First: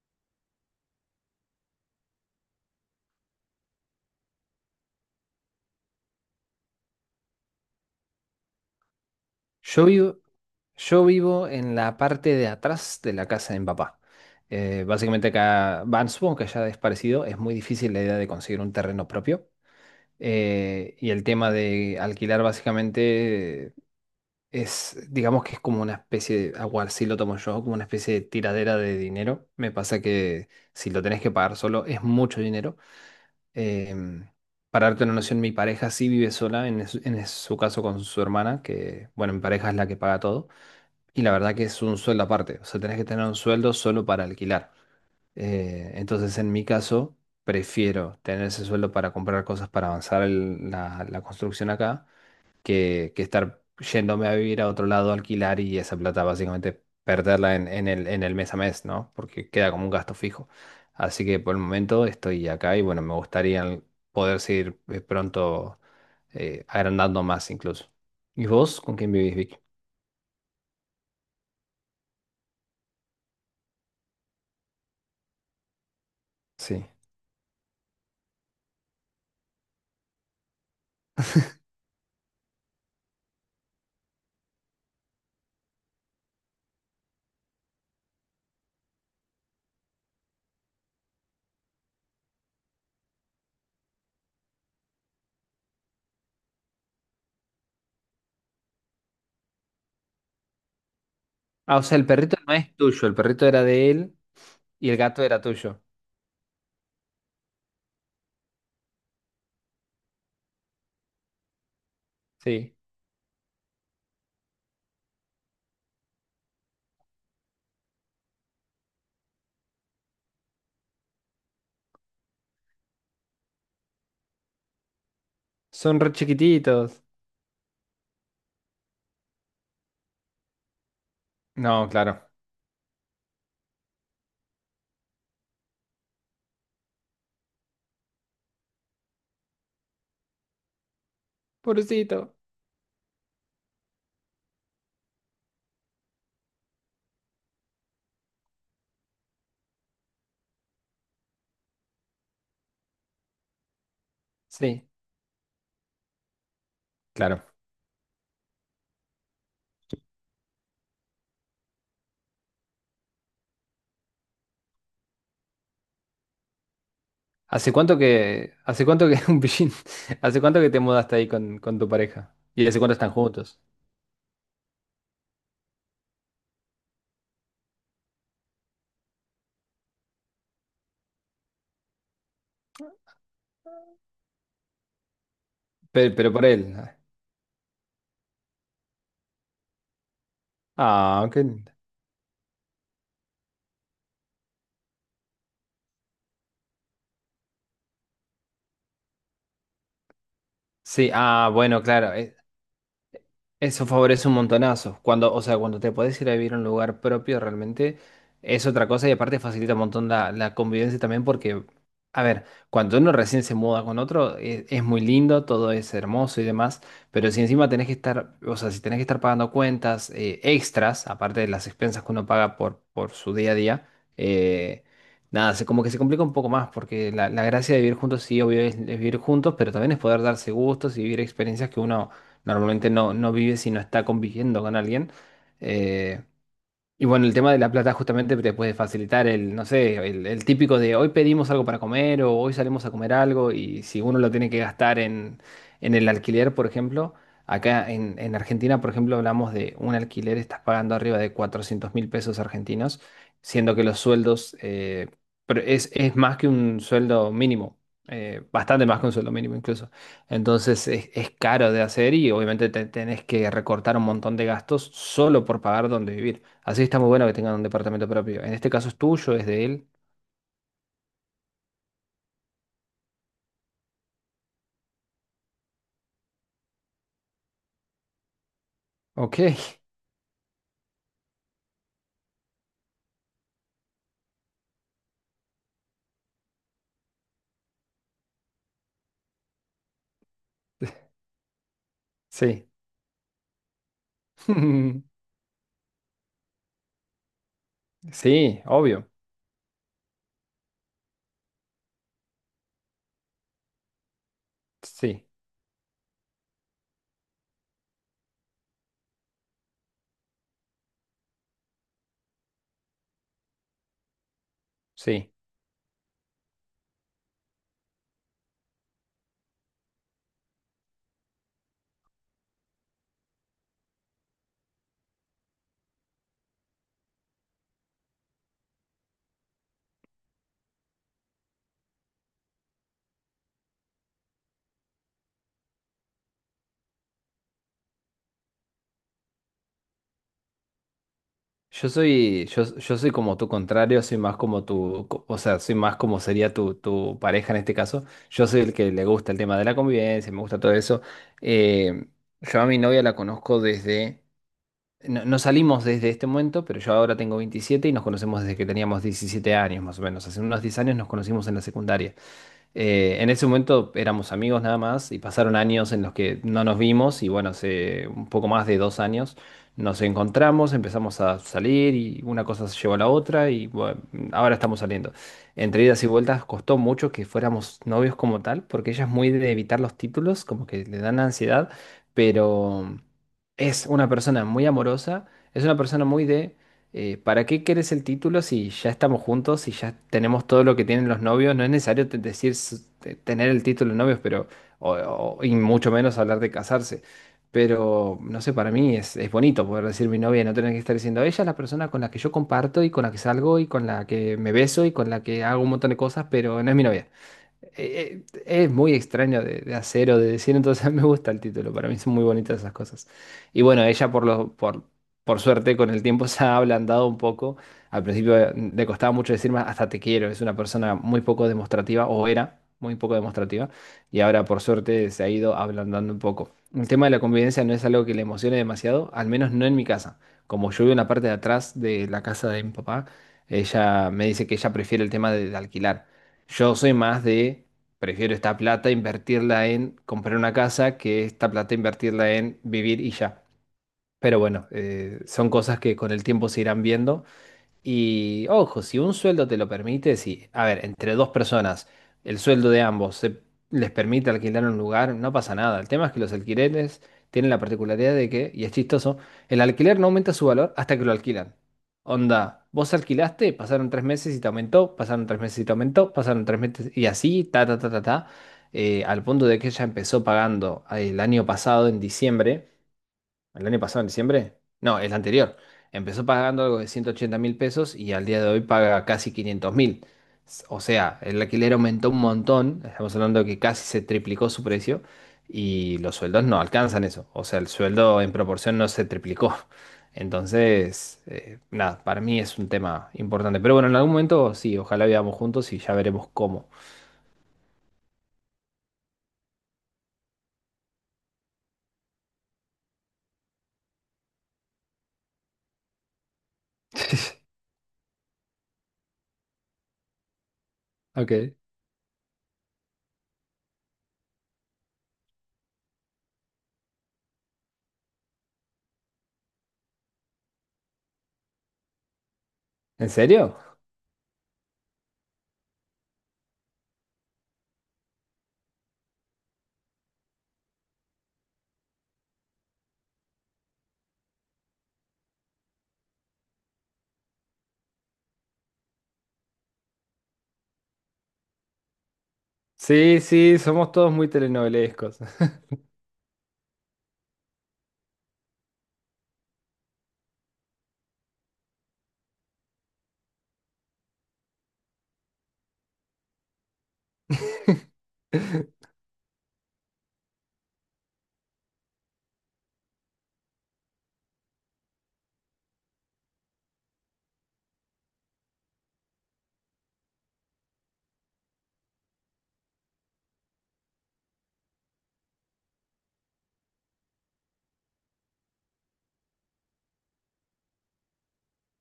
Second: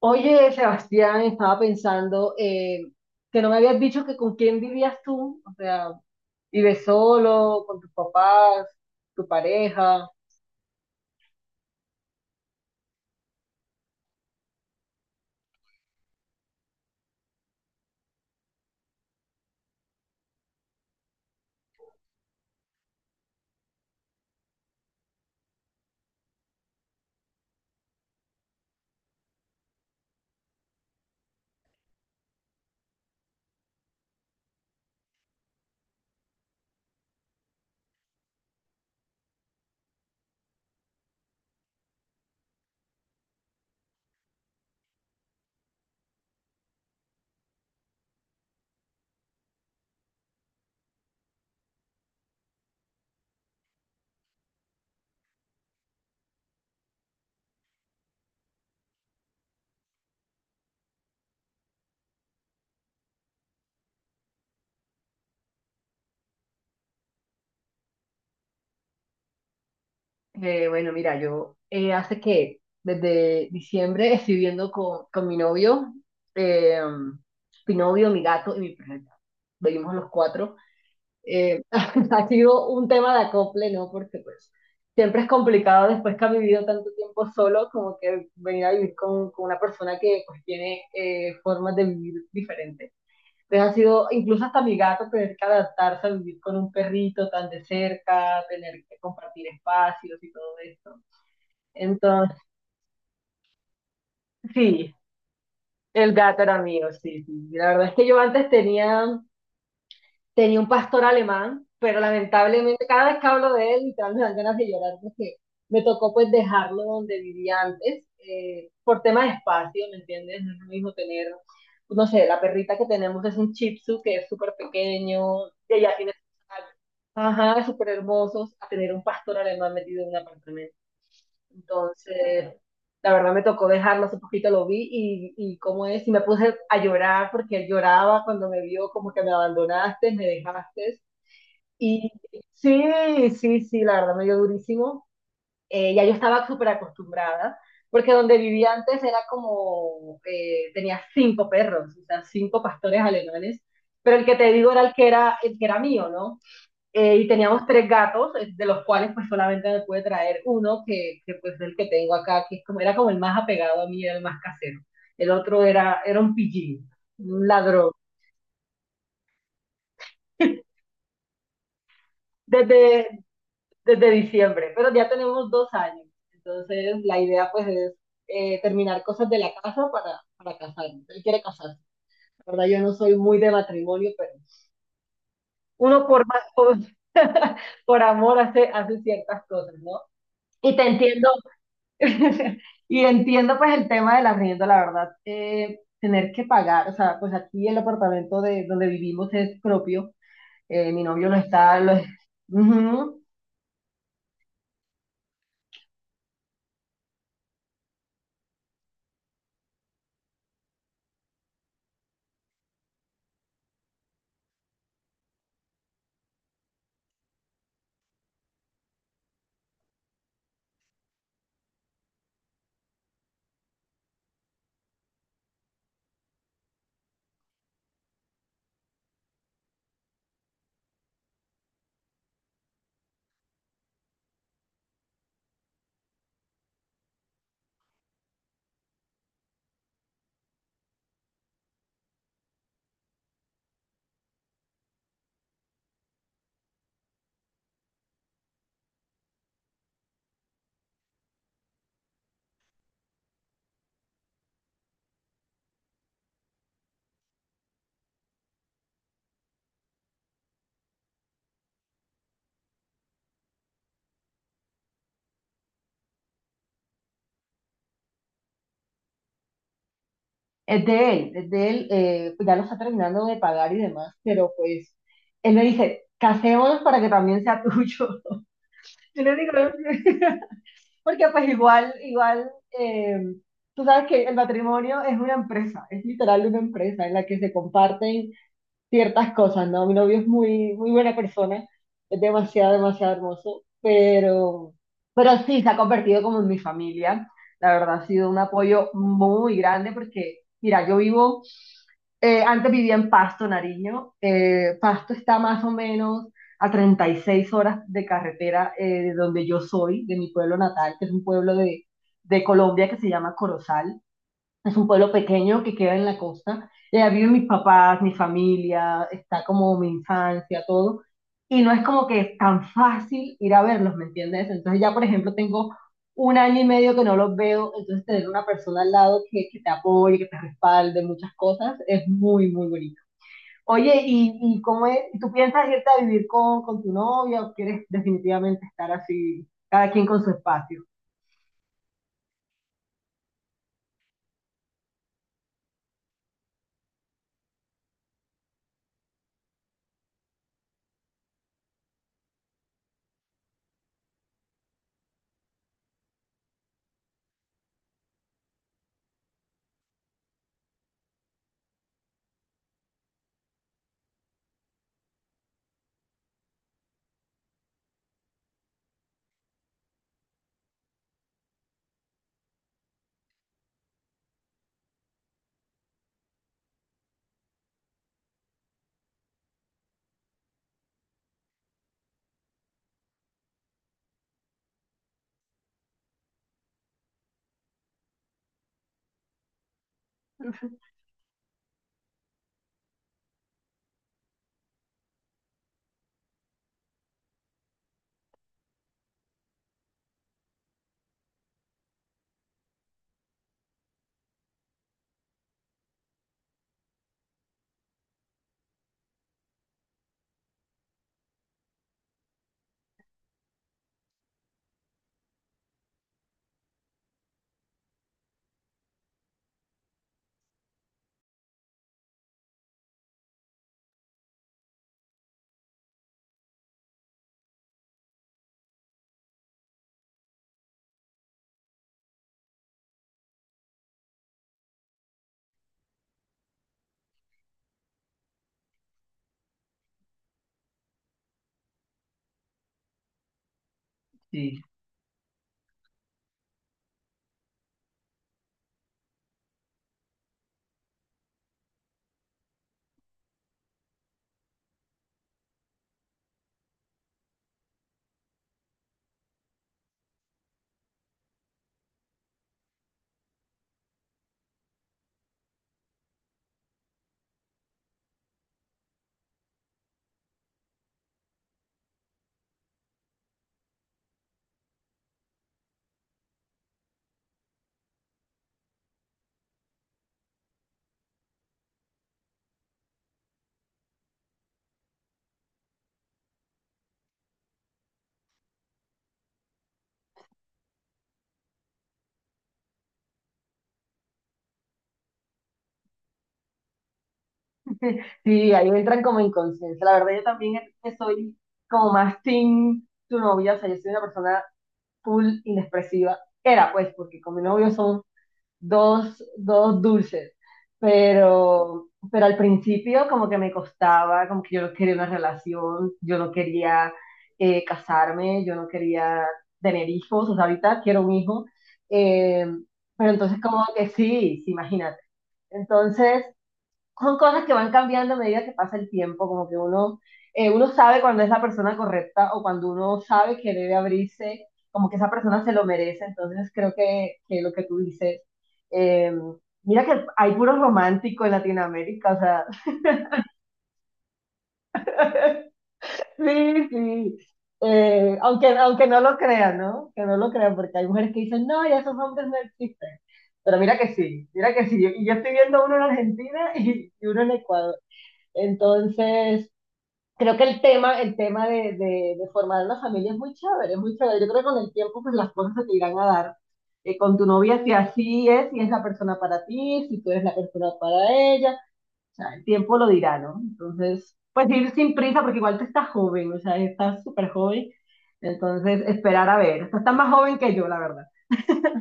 Oye, Sebastián, estaba pensando que no me habías dicho que con quién vivías tú, o sea, ¿vives solo, con tus papás, tu Yo pareja? vivo, yo vivo en la parte de atrás de la casa de mi papá. Básicamente acá, van, supongo que allá es parecido, es muy difícil la idea de conseguir un terreno propio. Y el tema de alquilar básicamente es, digamos que es como una especie de, agua, así lo tomo yo, como una especie de tiradera de dinero. Me pasa que si lo tenés que pagar solo es mucho dinero. Em, para darte una noción, mi pareja sí vive sola, en su caso con su hermana, que bueno, mi pareja es la que paga todo. Y la verdad que es un sueldo aparte, o sea, tenés que tener un sueldo solo para alquilar. Entonces, en mi caso, prefiero tener ese sueldo para comprar cosas para avanzar la construcción acá, que estar yéndome a vivir a otro lado, a alquilar y esa plata básicamente perderla en el mes a mes, ¿no? Porque queda como un gasto fijo. Así que por el momento estoy acá y bueno, me gustaría poder seguir pronto agrandando más incluso. ¿Y vos con quién vivís, Vicky? Bueno, mira, yo hace que desde diciembre estoy viviendo con mi novio, eh, Sí. mi novio, mi gato y mi perrita. Vivimos los cuatro. Ha sido un tema de acople, ¿no? Porque pues siempre es complicado después que ha vivido tanto tiempo solo, como que venir a vivir con una persona que pues tiene formas de vivir diferentes. Entonces ha sido, incluso hasta mi gato, tener que adaptarse a vivir con un perrito tan de cerca, tener que compartir espacios y todo esto. Ah, o sea, el Entonces, perrito no es tuyo, el perrito era de él y sí, el gato era tuyo. el gato era mío, sí, sí. La verdad es que yo antes tenía tenía un pastor alemán, pero Sí. lamentablemente cada vez que hablo de él, literalmente me dan ganas de llorar porque me tocó pues dejarlo donde vivía antes, por tema de espacio, ¿me entiendes? No es lo mismo tener, no sé, la perrita que tenemos es un Shih Tzu que es súper pequeño, que ya Son re tiene, chiquititos. ajá, súper hermosos, a tener un pastor alemán metido en un apartamento. No, claro. Entonces, la verdad me tocó dejarlo, hace poquito lo vi y cómo es, y me puse a llorar porque él lloraba cuando me vio como que me abandonaste, me dejaste. Y Pobrecito. sí, sí, sí, la verdad me dio durísimo. Ya yo estaba súper acostumbrada, porque donde vivía antes era como, tenía cinco perros, o sea, cinco pastores alemanes, pero el que te digo era Sí, el que era, el que era mío, ¿no? Y claro. teníamos tres gatos, de los cuales pues solamente me pude traer uno, pues es el que tengo acá, que es como, era como el más apegado a mí, era el más casero. El otro era, era un pillín, un ¿Hace ladrón, cuánto que, hace cuánto que un pillín, hace cuánto que te mudaste ahí con tu pareja? ¿Y hace cuánto desde, están juntos? desde diciembre, pero ya tenemos dos años. Entonces la idea pues es terminar cosas de la casa para casarnos. Él quiere casarse. La verdad, yo no soy muy de matrimonio, pero uno por, Pero por él. Por amor hace, hace ciertas cosas, ¿no? Y te entiendo, Ah, qué lindo. y entiendo pues el tema del arriendo, la verdad, tener que pagar, o sea, pues aquí el apartamento de donde vivimos es propio, mi Sí, novio lo ah, está, bueno, lo, claro. Ujú, Eso favorece un montonazo. Cuando, o sea, cuando te podés ir a vivir a un lugar propio, realmente es otra cosa y aparte facilita un montón la convivencia también porque, a ver, cuando uno recién se muda con otro, es muy lindo, todo es hermoso y demás, pero si encima tenés que estar, o sea, si tenés que estar pagando cuentas extras, aparte de las expensas que uno paga por su día a día, eh, nada, se, como que se complica un poco más porque la gracia de vivir juntos, sí, obvio, es vivir juntos, pero también es poder darse gustos y vivir experiencias que uno normalmente no vive si no está conviviendo con alguien. Eh, y bueno, el tema de la plata justamente te puede facilitar el, no sé, el típico de hoy pedimos algo para comer o hoy salimos a comer algo y si uno lo tiene que gastar en el alquiler, por ejemplo, acá en Argentina, por ejemplo, hablamos de un alquiler, estás pagando arriba de 400.000 pesos argentinos, siendo que los sueldos, pero es más que un sueldo mínimo, bastante más que un sueldo mínimo incluso. Entonces es caro de hacer y obviamente te tenés que recortar un montón de gastos solo por pagar donde vivir. Así está muy bueno que tengan un departamento propio. En este caso es tuyo, es de él. Es de él, pues ya lo está terminando de pagar y demás, pero pues él me dice, casémonos para que también sea tuyo. Yo le Ok, digo, porque pues igual, igual, eh, tú sabes que el matrimonio es una empresa, es literal una empresa en la que se comparten ciertas cosas, ¿no? Mi novio es muy, muy buena persona, es sí. demasiado, demasiado hermoso, pero sí, se ha convertido como en mi familia. La verdad, ha sido un Sí, apoyo obvio. muy grande porque, mira, yo vivo, antes vivía en Pasto, Nariño. Pasto Sí, está más o menos a 36 horas de carretera de donde yo soy, de mi pueblo natal, que es un pueblo de Colombia que se llama Corozal. Es un pueblo sí. pequeño que queda en la costa. Y allá viven mis papás, mi familia, está como mi infancia, todo. Y no es como que es tan fácil ir a verlos, ¿me entiendes? Entonces ya, por ejemplo, tengo un año y medio que no los veo, entonces tener una persona al lado que te apoye, que te respalde, muchas cosas, es muy, muy bonito. Oye, y cómo es? ¿Tú piensas irte a vivir con tu novia o quieres definitivamente estar así, cada quien con su espacio? Yo soy como tu contrario, soy más como tu, o sea, soy más como sería tu, tu pareja en este caso. Yo soy el que le gusta el tema de la convivencia, me gusta todo eso. Eh, yo a mi novia la conozco desde, no salimos desde este momento, pero yo ahora tengo 27 y nos conocemos desde que teníamos 17 años más o menos. Hace unos 10 años nos conocimos en la secundaria. En ese momento éramos amigos nada más y pasaron años en los que no nos vimos y bueno, hace un poco más de dos años nos encontramos, empezamos a salir y una cosa se llevó a la otra y bueno, ahora estamos saliendo. Entre idas y vueltas costó mucho que fuéramos novios como tal, porque ella es muy de evitar los títulos, como que le dan ansiedad, pero es una persona muy amorosa, es una persona muy de ¿para qué quieres el título si ya estamos juntos, si ya tenemos todo lo que tienen los novios? No es necesario decir tener el título de novios, pero, y mucho menos hablar de casarse. Pero, no sé, para mí es bonito poder decir mi novia y no tener que estar diciendo, ella es la persona con la que yo comparto y con la que salgo y con la que me beso y con la que hago un montón de cosas, pero no es mi novia es muy extraño de hacer o de decir, entonces me gusta el título, para mí son muy bonitas esas cosas. Y bueno, ella por lo, por suerte con el tiempo se ha ablandado un poco. Al principio le costaba mucho decirme hasta te quiero, es una persona muy poco demostrativa, o era muy poco demostrativa, y ahora por suerte se ha ido ablandando un poco. El tema de la convivencia no es algo que le emocione demasiado, al menos no en mi casa. Como yo vivo en la parte de atrás de la casa de mi papá, ella me dice que ella prefiere el tema de alquilar. Yo soy más de, prefiero esta plata invertirla en comprar una casa que esta plata invertirla en vivir y ya. Pero bueno, son cosas que con el tiempo se irán viendo. Y ojo, si un sueldo te lo permite, si, a ver, entre dos personas, el sueldo de ambos se, les permite alquilar un lugar, no pasa nada. El tema es que los alquileres tienen la particularidad de que, y es chistoso, el alquiler no aumenta su valor hasta que lo alquilan. Onda, vos alquilaste, pasaron tres meses y te aumentó, pasaron tres meses y te aumentó, pasaron tres meses y así, ta, ta, ta, ta, ta, al punto de que ella empezó pagando el año pasado, en diciembre. ¿El año pasado, en diciembre? No, el anterior. Empezó pagando algo de 180.000 pesos y al día de hoy paga casi 500.000. O sea, el alquiler aumentó un montón. Estamos hablando de que casi se triplicó su precio y los sueldos no alcanzan eso. O sea, el sueldo en proporción no se triplicó. Entonces, nada, para mí es un tema importante. Pero bueno, en algún momento sí, ojalá vivamos juntos y ya veremos cómo. Sí, ahí entran como inconsciencia. La verdad, yo también que soy como más team tu novia, o sea, yo soy una persona full inexpresiva. Era pues, porque con mi novio son dos, dos dulces. Ok. Pero al principio como que me costaba, como que yo no quería una relación, yo no quería casarme, yo no quería tener hijos, o sea, ahorita quiero un hijo. Eh, ¿En pero entonces serio? como que sí, sí, imagínate. Entonces son cosas que van cambiando a medida que pasa el tiempo, como que uno, uno sabe cuando es la persona correcta o cuando uno sabe que debe abrirse, como que esa persona se lo merece, entonces creo que lo que tú dices, eh, mira que hay puro romántico en Latinoamérica, o sea, Sí, sí, somos todos muy telenovelescos. sí, sí, aunque, aunque no lo crean, ¿no? Que no lo crean, porque hay mujeres que dicen, no, ya esos hombres no existen. Pero mira que sí, mira que sí. Y yo estoy viendo uno en Argentina y uno en Ecuador. Entonces, creo que el tema de formar una familia es muy chévere, es muy chévere. Yo creo que con el tiempo pues las cosas se te irán a dar. Con tu novia, si así es, si es la persona para ti, si tú eres la persona para ella, o sea, el tiempo lo dirá, ¿no? Entonces, pues ir sin prisa, porque igual tú estás joven, o sea, estás súper joven, entonces esperar a ver. Tú estás más joven que yo, la verdad.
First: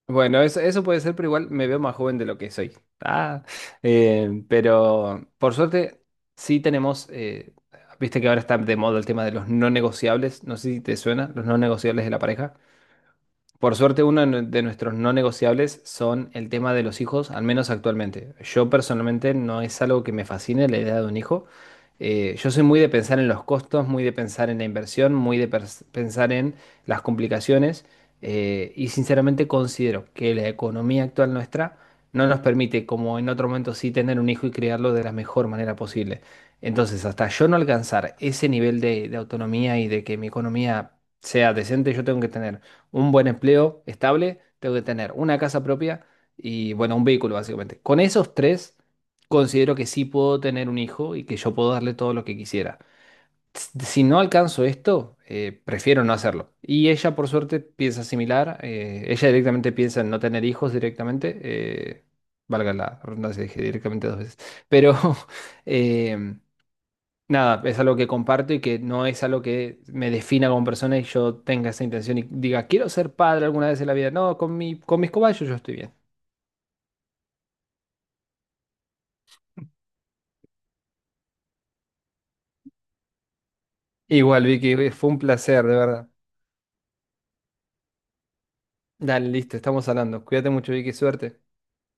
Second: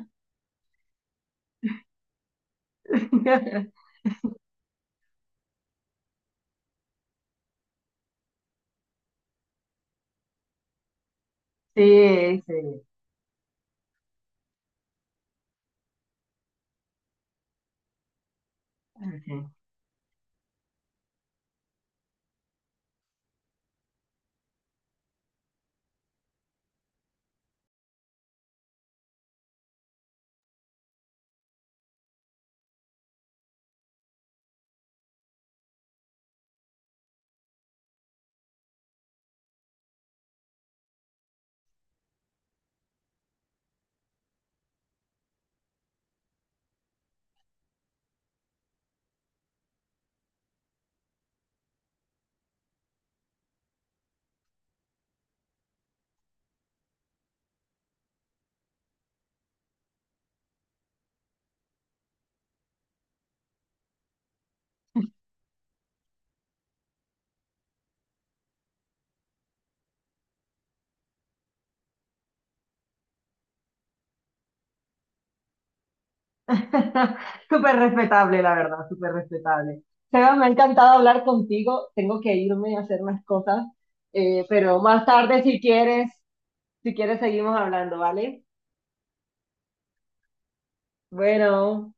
Bueno, eso puede ser, pero igual me veo más joven de lo que soy. Ah, pero por suerte sí tenemos, viste que ahora está de moda el tema de los no negociables, no sé si te suena, los no negociables de la Sí, sí. pareja. Por suerte, uno de nuestros no negociables son el tema de los hijos, al menos actualmente. Yo personalmente no es algo que me fascine la idea de un hijo. Yo soy muy de pensar en los costos, muy de pensar en la inversión, muy de pensar en las complicaciones y sinceramente considero que la economía actual nuestra no nos permite, como en otro momento sí, tener un hijo y criarlo de la mejor manera posible. Entonces, hasta yo no alcanzar ese nivel de autonomía y de que mi economía sea decente, yo tengo que tener un buen empleo estable, tengo que tener una casa propia y, bueno, un vehículo, básicamente. Con esos tres, considero que sí puedo tener un hijo y que yo puedo darle todo lo que quisiera. Si no alcanzo esto, prefiero no hacerlo. Y ella, por suerte, piensa similar. Ella directamente piensa en no tener hijos directamente. Valga la redundancia, dije directamente dos veces. Pero em, nada, es algo que comparto y que no es algo que me defina como persona y yo tenga esa intención y diga, quiero ser padre alguna vez en la vida. No, con mi, con mis cobayos yo estoy bien. Súper respetable, la verdad, súper respetable. Sebas, me ha encantado hablar contigo. Tengo que irme a hacer unas cosas, Igual, Vicky, pero más fue un tarde, si placer, de verdad. quieres, si quieres, seguimos hablando, ¿vale? Dale, listo, estamos hablando. Cuídate mucho, Vicky, suerte. Bueno.